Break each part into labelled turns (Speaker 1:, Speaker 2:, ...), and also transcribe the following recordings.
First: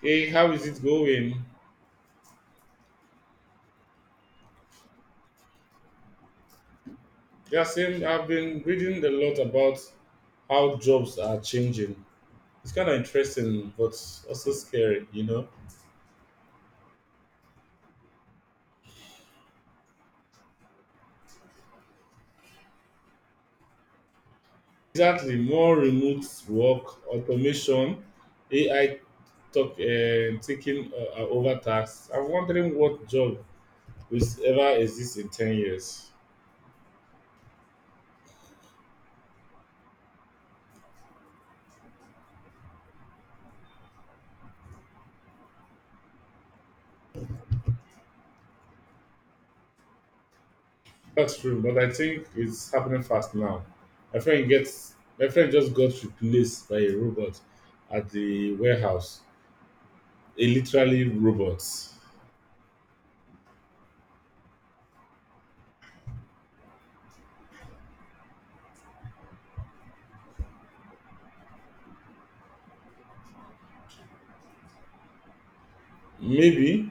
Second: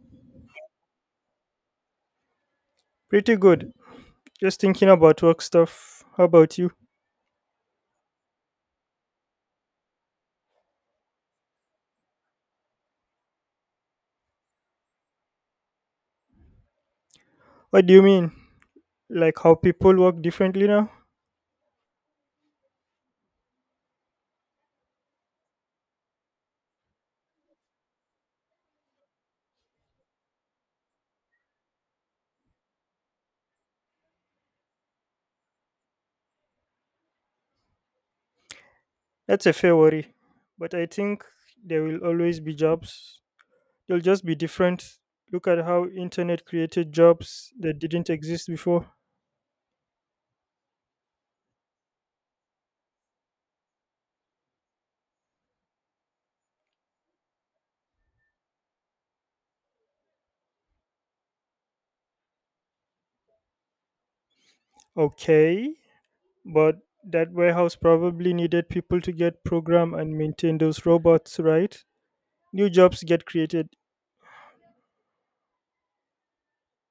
Speaker 1: Hey, how is it going?
Speaker 2: Pretty good. Just thinking about work stuff. How about you?
Speaker 1: Yeah, same. I've been reading a lot about how jobs are changing. It's kind of interesting, but also scary, you know?
Speaker 2: What do you mean? Like how people work differently now?
Speaker 1: Exactly. More remote work, automation, AI talk, taking over tasks. I'm wondering what job will ever exist in 10 years.
Speaker 2: That's a fair worry. But I think there will always be jobs. They'll just be different. Look at how internet created jobs that didn't exist before.
Speaker 1: That's true, but I think it's happening fast now. My friend just got replaced by a robot at the warehouse. A literally robot.
Speaker 2: Okay, but that warehouse probably needed people to get program and maintain those robots, right? New jobs get created.
Speaker 1: Maybe,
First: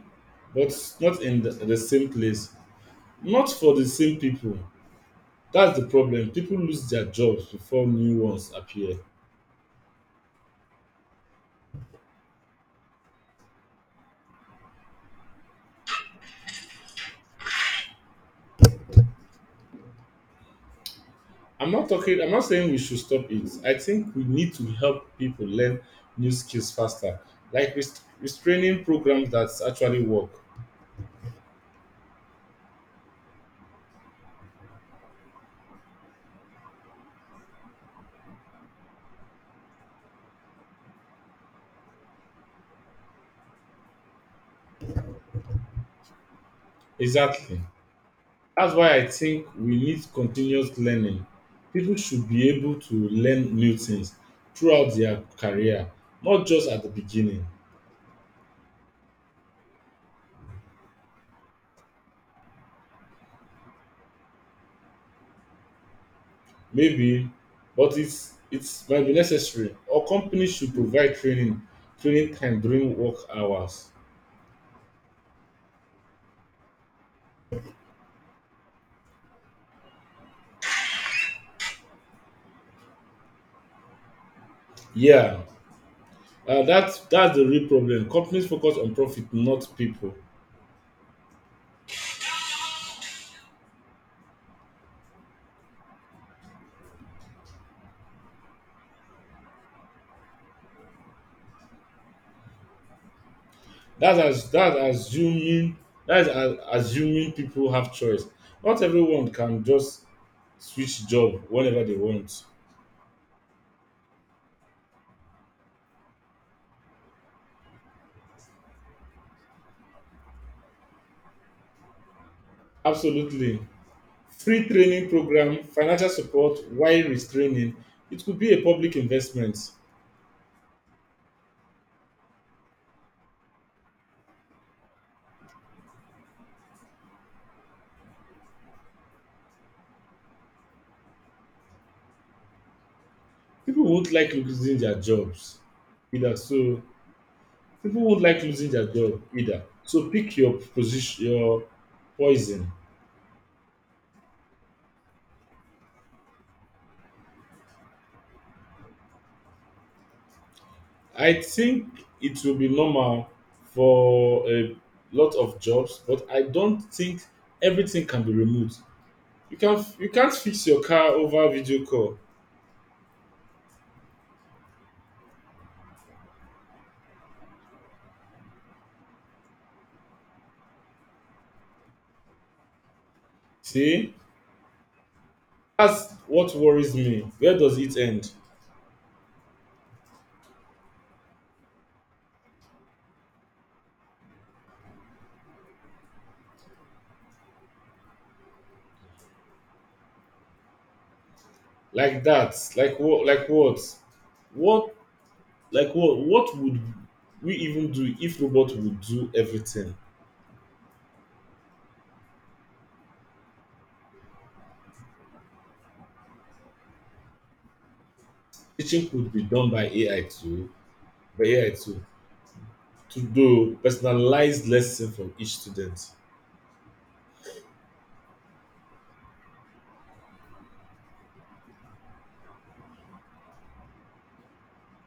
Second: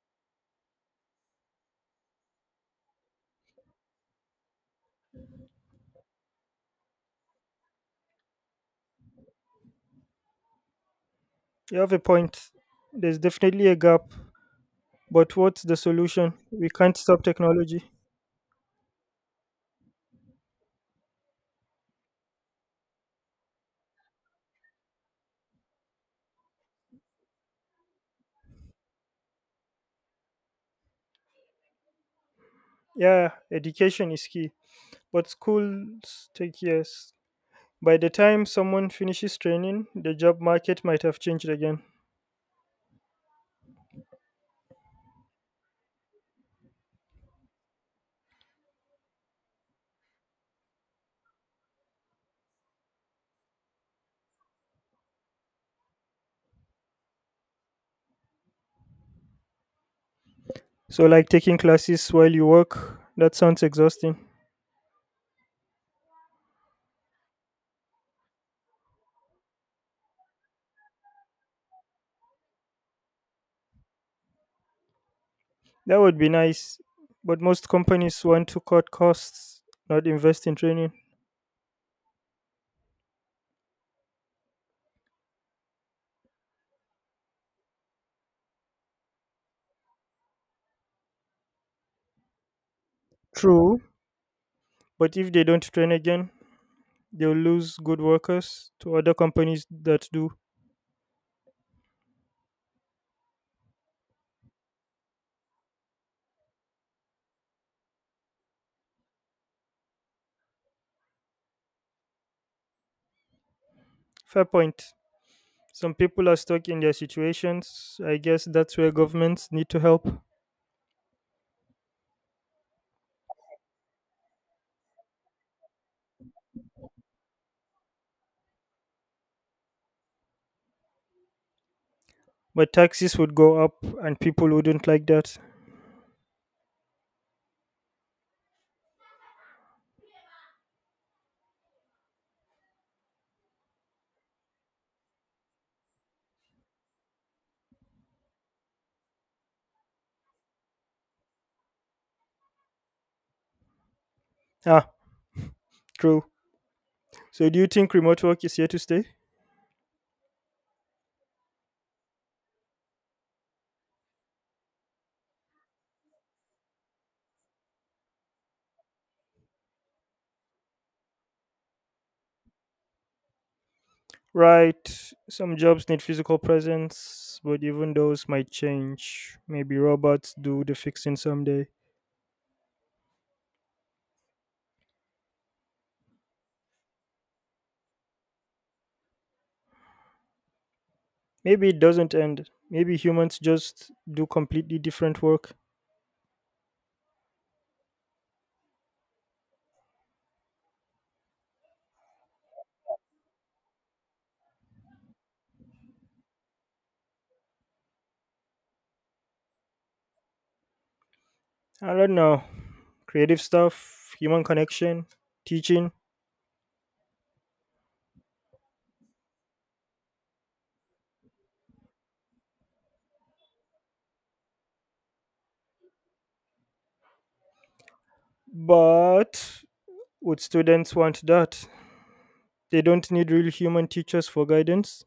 Speaker 1: but not in the same place, not for the same people. That's the problem. People lose their jobs before new ones appear.
Speaker 2: You have a point. There's definitely a gap. But what's the solution? We can't stop technology.
Speaker 1: I'm not talking. I'm not saying we should stop it. I think we need to help people learn new skills faster, like restraining programs that actually work.
Speaker 2: Yeah, education is key, but schools take years. By the time someone finishes training, the job market might have changed again.
Speaker 1: Exactly. That's why I think we need continuous learning. People should be able to learn new things throughout their career, not just at the beginning.
Speaker 2: So, like taking classes while you work, that sounds exhausting.
Speaker 1: Maybe, but it's might be necessary. Or companies should provide training, training time during work hours.
Speaker 2: That would be nice, but most companies want to cut costs, not invest in training.
Speaker 1: Yeah, that's the real problem. Companies focus on profit, not people.
Speaker 2: True, but if they don't train again, they'll lose good workers to other companies that do.
Speaker 1: That's as that's assuming assuming people have choice. Not everyone can just switch job whenever they want.
Speaker 2: Fair point. Some people are stuck in their situations. I guess that's where governments need to help.
Speaker 1: Absolutely. Free training program, financial support while restraining. It could be a public investment.
Speaker 2: But taxes would go up and people wouldn't like that.
Speaker 1: People won't like losing their jobs either. So People won't like losing their job either. So pick your position, your poison.
Speaker 2: Ah, true. So do you think remote work is here to stay?
Speaker 1: I think it will be normal for a lot of jobs, but I don't think everything can be remote. You can't fix your car over video call.
Speaker 2: Right. Some jobs need physical presence, but even those might change. Maybe robots do the fixing someday.
Speaker 1: See, that's what worries me. Where does it end?
Speaker 2: Maybe it doesn't end. Maybe humans just do completely different work.
Speaker 1: Like that like what like what would we even do if robot would do everything?
Speaker 2: I don't know. Creative stuff, human connection, teaching.
Speaker 1: Teaching could be done by AI too by ai too to do personalized lesson from each student.
Speaker 2: But would students want that? They don't need real human teachers for guidance.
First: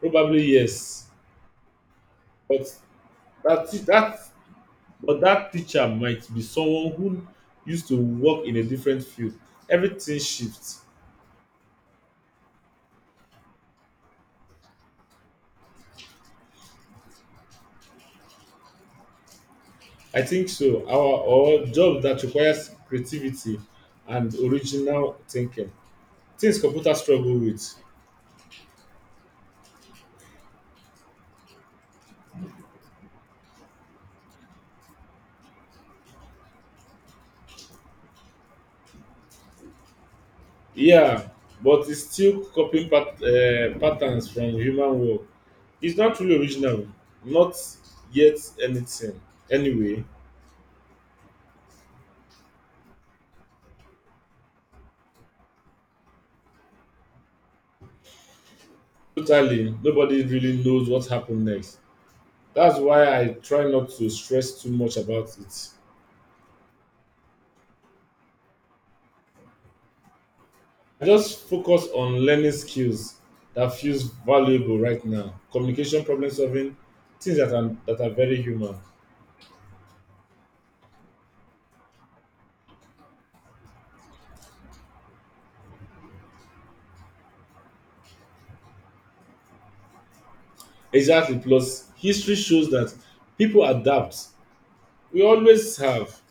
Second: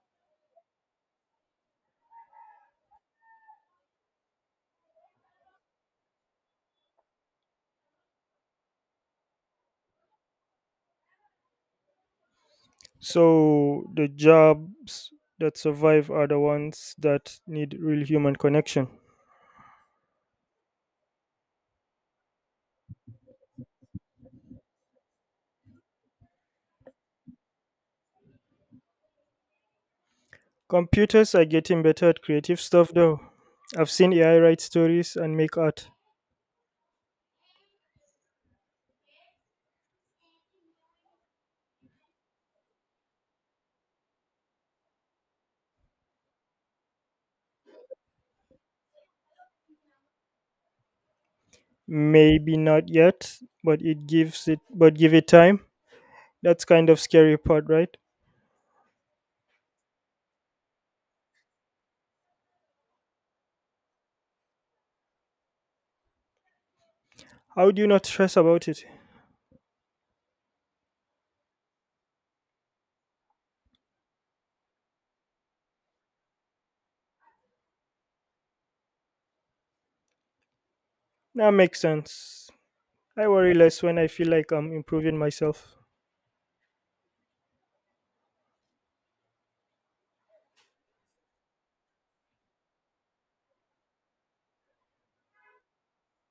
Speaker 1: Probably yes, but that te- that but that teacher might be someone who used to work in a different field. Everything shifts.
Speaker 2: So the jobs that survive are the ones that need real human connection.
Speaker 1: I think so. Our job that requires creativity and original thinking, things computer struggle with.
Speaker 2: Computers are getting better at creative stuff though. I've seen AI write stories and make art.
Speaker 1: Yeah, but it's still copying patterns from human work. It's not really original, not yet anything. Anyway,
Speaker 2: Maybe not yet, but it gives it but give it time. That's kind of scary part, right?
Speaker 1: totally, nobody really knows what happened next. That's why I try not to stress too much about it.
Speaker 2: How do you not stress about it?
Speaker 1: I just focus on learning skills that feels valuable right now. Communication, problem solving, things that are very human.
Speaker 2: That makes sense. I worry less when I feel like I'm improving myself.
Speaker 1: Exactly. Plus, history shows that people adapt, we always have.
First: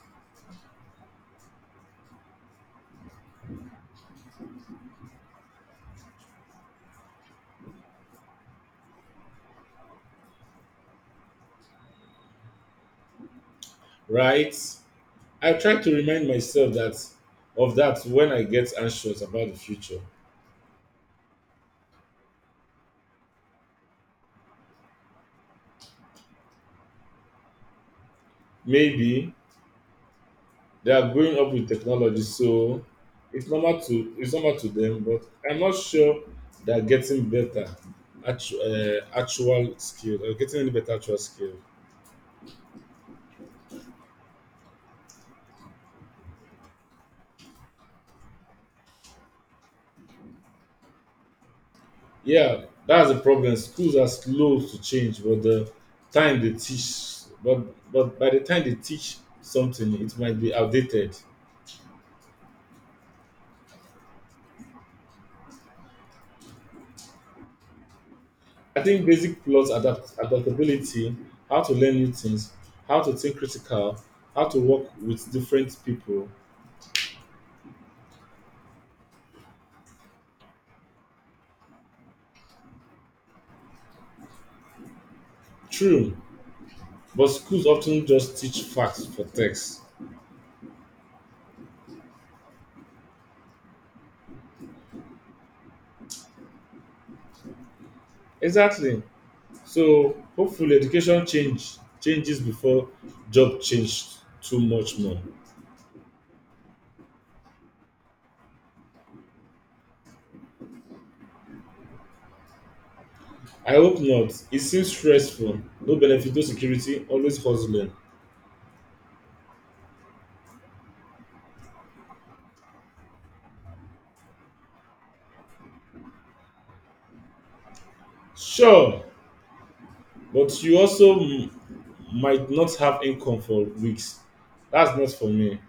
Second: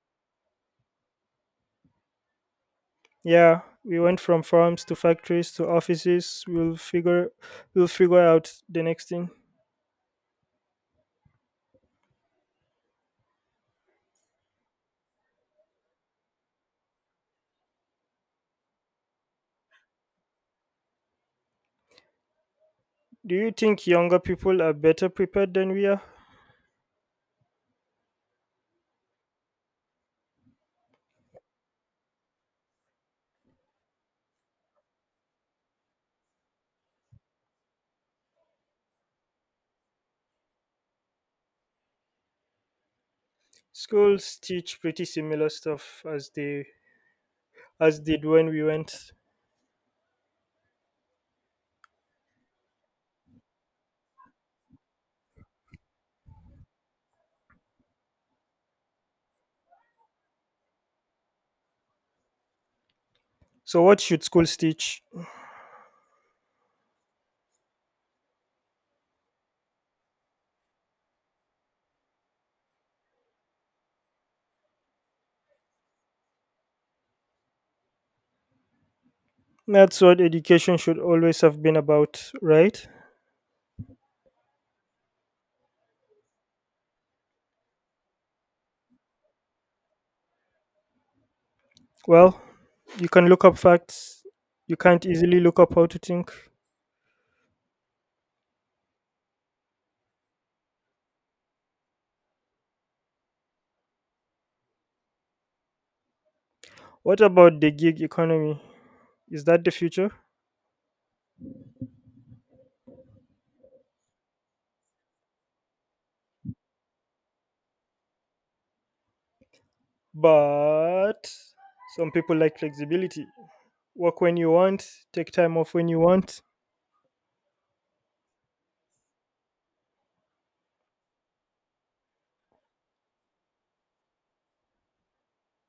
Speaker 2: Yeah, we went from farms to factories to offices. We'll figure out the next thing.
Speaker 1: Right, I try to remind myself that of that when I get anxious about the future.
Speaker 2: Do you think younger people are better prepared than we are?
Speaker 1: Maybe they are growing up with technology, so it's normal to them, but I'm not sure they're getting better actual skill. Are getting any better actual skill.
Speaker 2: Schools teach pretty similar stuff as they as did when we went.
Speaker 1: Yeah, that's the problem. Schools are slow to change, but the time they teach but but by the time they teach something, it might be outdated.
Speaker 2: So what should schools teach?
Speaker 1: I think basic plot adaptability, how to learn new things, how to think critical, how to work with different people.
Speaker 2: That's what education should always have been about, right?
Speaker 1: True, but schools often just teach facts for text.
Speaker 2: Well, you can look up facts. You can't easily look up how to think.
Speaker 1: Exactly. So hopefully education changes before job change too much more.
Speaker 2: What about the gig economy? Is that the future?
Speaker 1: I hope not. It seems stressful. No benefit, no security, always hustling.
Speaker 2: But some people like flexibility. Work when you want, take time off when you want.
Speaker 1: Sure, but you also might not have income for weeks. That's not for me.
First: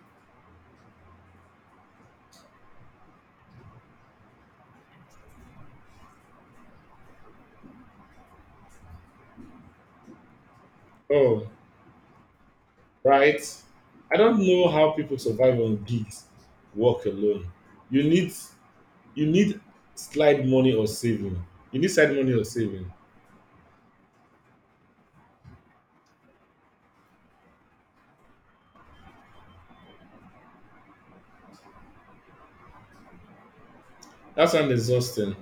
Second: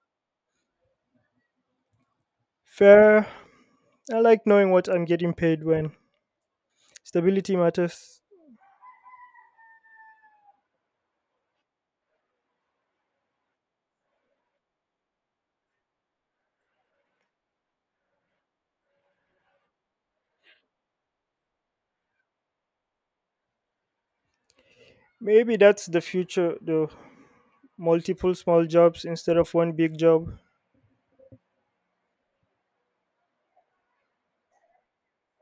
Speaker 2: Fair, I like knowing what I'm getting paid when. Stability matters.
Speaker 1: Oh, right. I don't know how people survive on gigs work alone. You need you need slide money or saving. You need side money or saving.
Speaker 2: Maybe that's the future, though. Multiple small jobs instead of one big job.
Speaker 1: That sounds exhausting.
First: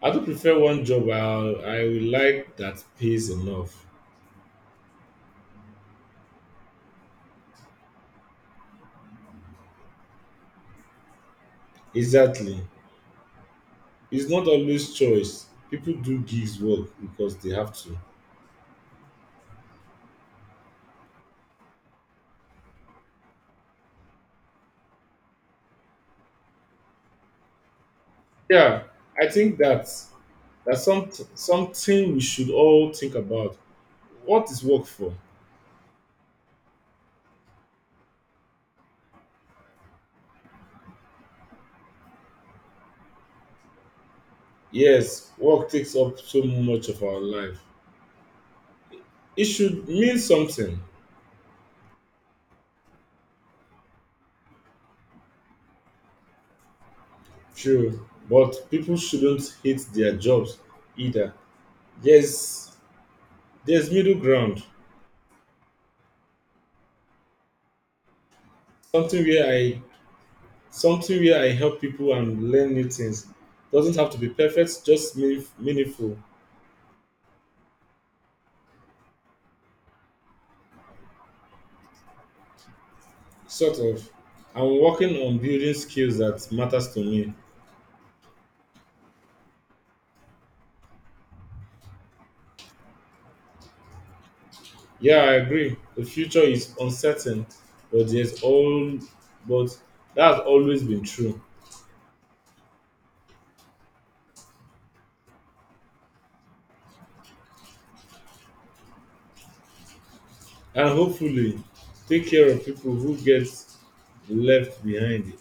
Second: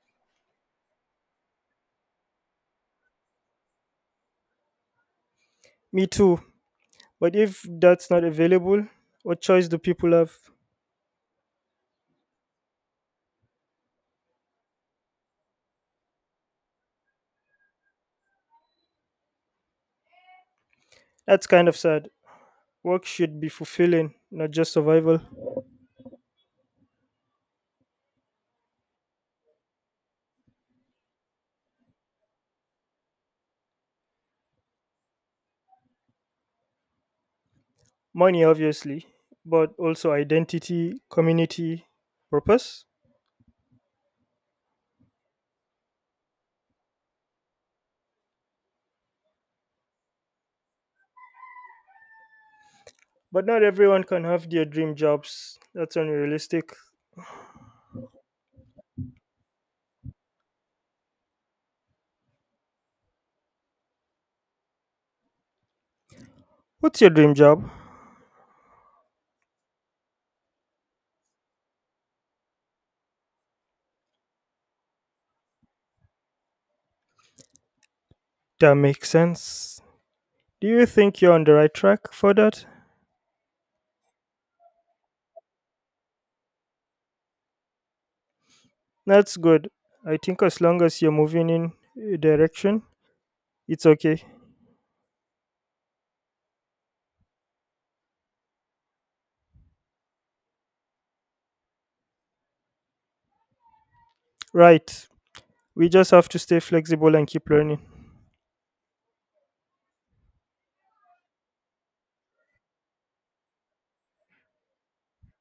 Speaker 1: I do prefer one job I will like that pays enough.
Speaker 2: Me too. But if that's not available, what choice do people have?
Speaker 1: Exactly. It's not always choice. People do gigs work because they have to.
Speaker 2: That's kind of sad. Work should be fulfilling, not just survival.
Speaker 1: Yeah, I think that's something we should all think about. What is work for?
Speaker 2: Money, obviously, but also identity, community, purpose.
Speaker 1: Yes, work takes up so much of our life. It should mean something,
Speaker 2: But not everyone can have their dream jobs. That's unrealistic.
Speaker 1: true, but people shouldn't hate their jobs either. There's there's middle ground.
Speaker 2: What's your dream job?
Speaker 1: Something where I Something where I help people and learn new things. Doesn't have to be perfect, just meaningful.
Speaker 2: That makes sense. Do you think you're on the right track for that?
Speaker 1: Sort of. I'm working on building skills that matters to me.
Speaker 2: That's good. I think as long as you're moving in a direction, it's okay.
Speaker 1: Yeah, I agree. The future is uncertain, but there's all but that's always been true.
Speaker 2: Right. We just have to stay flexible and keep learning.
Speaker 1: And hopefully take care of people who get left behind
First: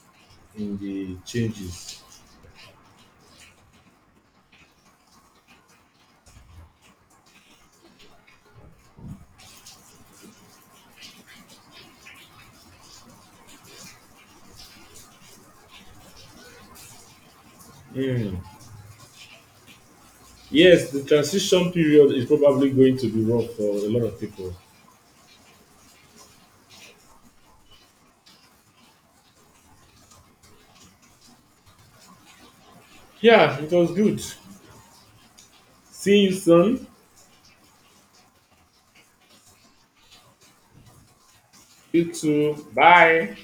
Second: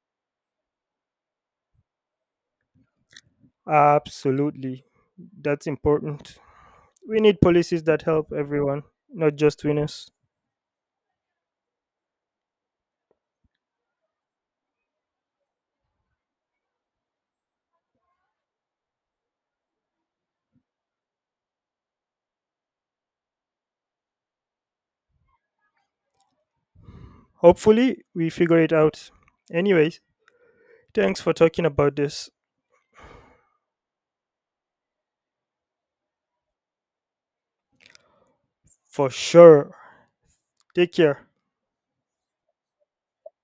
Speaker 1: in the changes.
Speaker 2: Absolutely. That's important. We need policies that help everyone, not just winners.
Speaker 1: Mm. Yes, the transition period is probably going to be rough for a lot of people.
Speaker 2: Hopefully, we figure it out. Anyways, thanks for talking about this.
Speaker 1: Yeah, it was good. See you soon.
Speaker 2: For sure. Take care.
Speaker 1: You too. Bye.